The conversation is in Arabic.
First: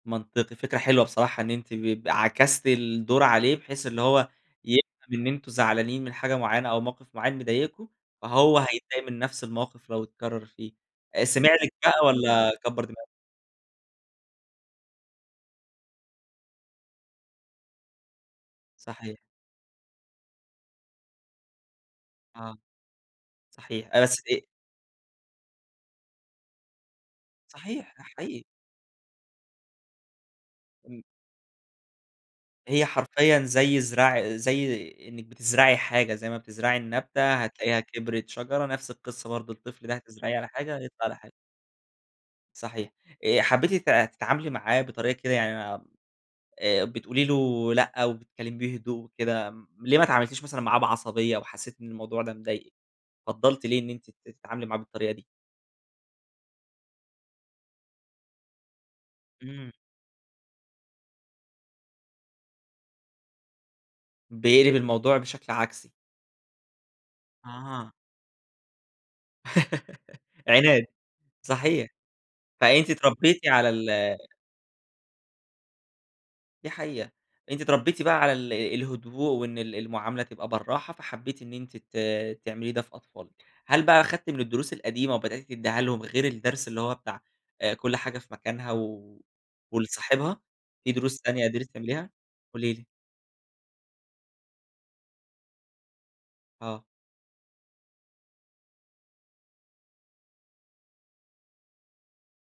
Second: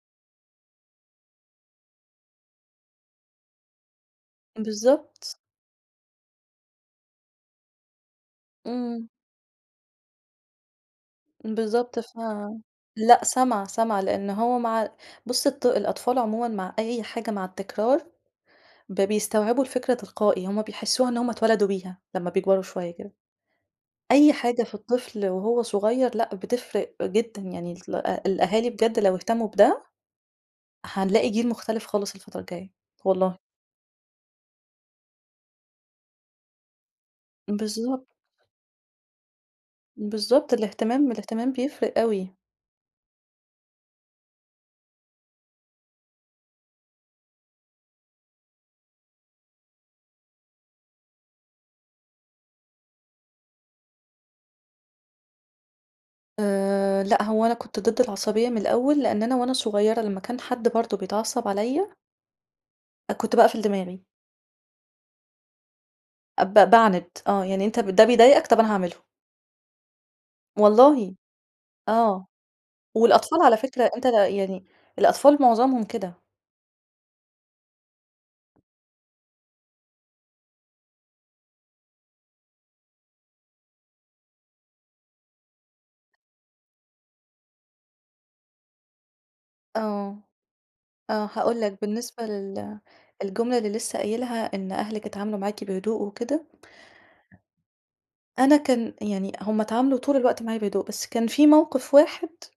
منطقي فكرة حلوة بصراحة إن أنتِ ب عكستِ الدور عليه، بحيث إن هو يفهم إن بالضبط. أنتم زعلانين من حاجة معيّنة أو موقف معيّن مضايقكوا فهو هيتضايق امم. من نفس الموقف لو اتكرر فيه، آآ، سمع لِك بالضبط بقى ف والّا كبر دماغه؟ لأ، سَمع سَمع لأنه هو مع بص الط الأطفال عمومًا مع أي حاجة مع التكرار، ب صحيح. بيستوعبوا الفكرة تلقائي، هم بيحسوها إن هم اتولدوا بيها لما آه. بيكبروا شوية كده، صحيح، آآ، بس أي دي حاجة في الطفل وهو صغير، لا، بتفرق جدًا يعني صحيح، ال ده حقيقي. الأهالي بجد لو اهتموا بده، امم. هنلاقي جيل مختلف خالص الفترة الجاية هي حرفيًا والله. زي زرع زي إنّك بتزرعي حاجة، زي ما بتزرعي النبتة هتلاقيها بالضبط. كبرت شجرة، نفس القصّة برضو الطفل ده هتزرعيه على بالضبط، حاجة يطلع الاهتمام على حاجة. الاهتمام بيفرق أوي. صحيح آآ حبيتِ ت تتعاملي معاه بطريقة كده يعني آآ بتقولي له لأ، وبتكلميه بهدوء وكده م ليه ما اتعاملتيش مثلًا معاه بعصبية وحسّيت إن الموضوع ده مضايقِك، فضلتِ ليه إن أنتِ ت تتعاملي معاه بالطريقة دي؟ آآ لأ، هو أنا كنت ضد العصبية من الأول لأن أنا وأنا امم. صغيرة لما كان حد برضه بيتعصب عليا أ كنت باقفل دماغي. بيقلب الموضوع بشكل عكسي. أب باعند، آه، يعني أنت ب آه. ده بيضايقك، طب أنا هاعمله. عناد، والله صحيح. آه، فأنتِ والأطفال اتربيتِ على على ال فكرة أنت يعني الأطفال معظمهم كده. دي حقيقة أنتِ اتربيتِ بقى على ال الهدوء وإن ال المعاملة تبقى بالراحة فحبيتِ إن أنت ت تعملي ده في أطفالِك، هل بقى أخدتِ من الدروس القديمة وبدأت تديها لهم غير الدرس اللي هو بتاع آآ، كل حاجة في مكانها و آه، ولصاحبها، في دروس آه تانية هاقول قدرتِ لك تعمليها؟ بالنسبة قولي لل لي. الجملة اللي لسه قايلها، إن أهلِك اتعاملوا معاكِ بهدوء وكده آه. أنا كان يعني هم اتعاملوا طول الوقت معايا بهدوء، بس كان في موقف واحد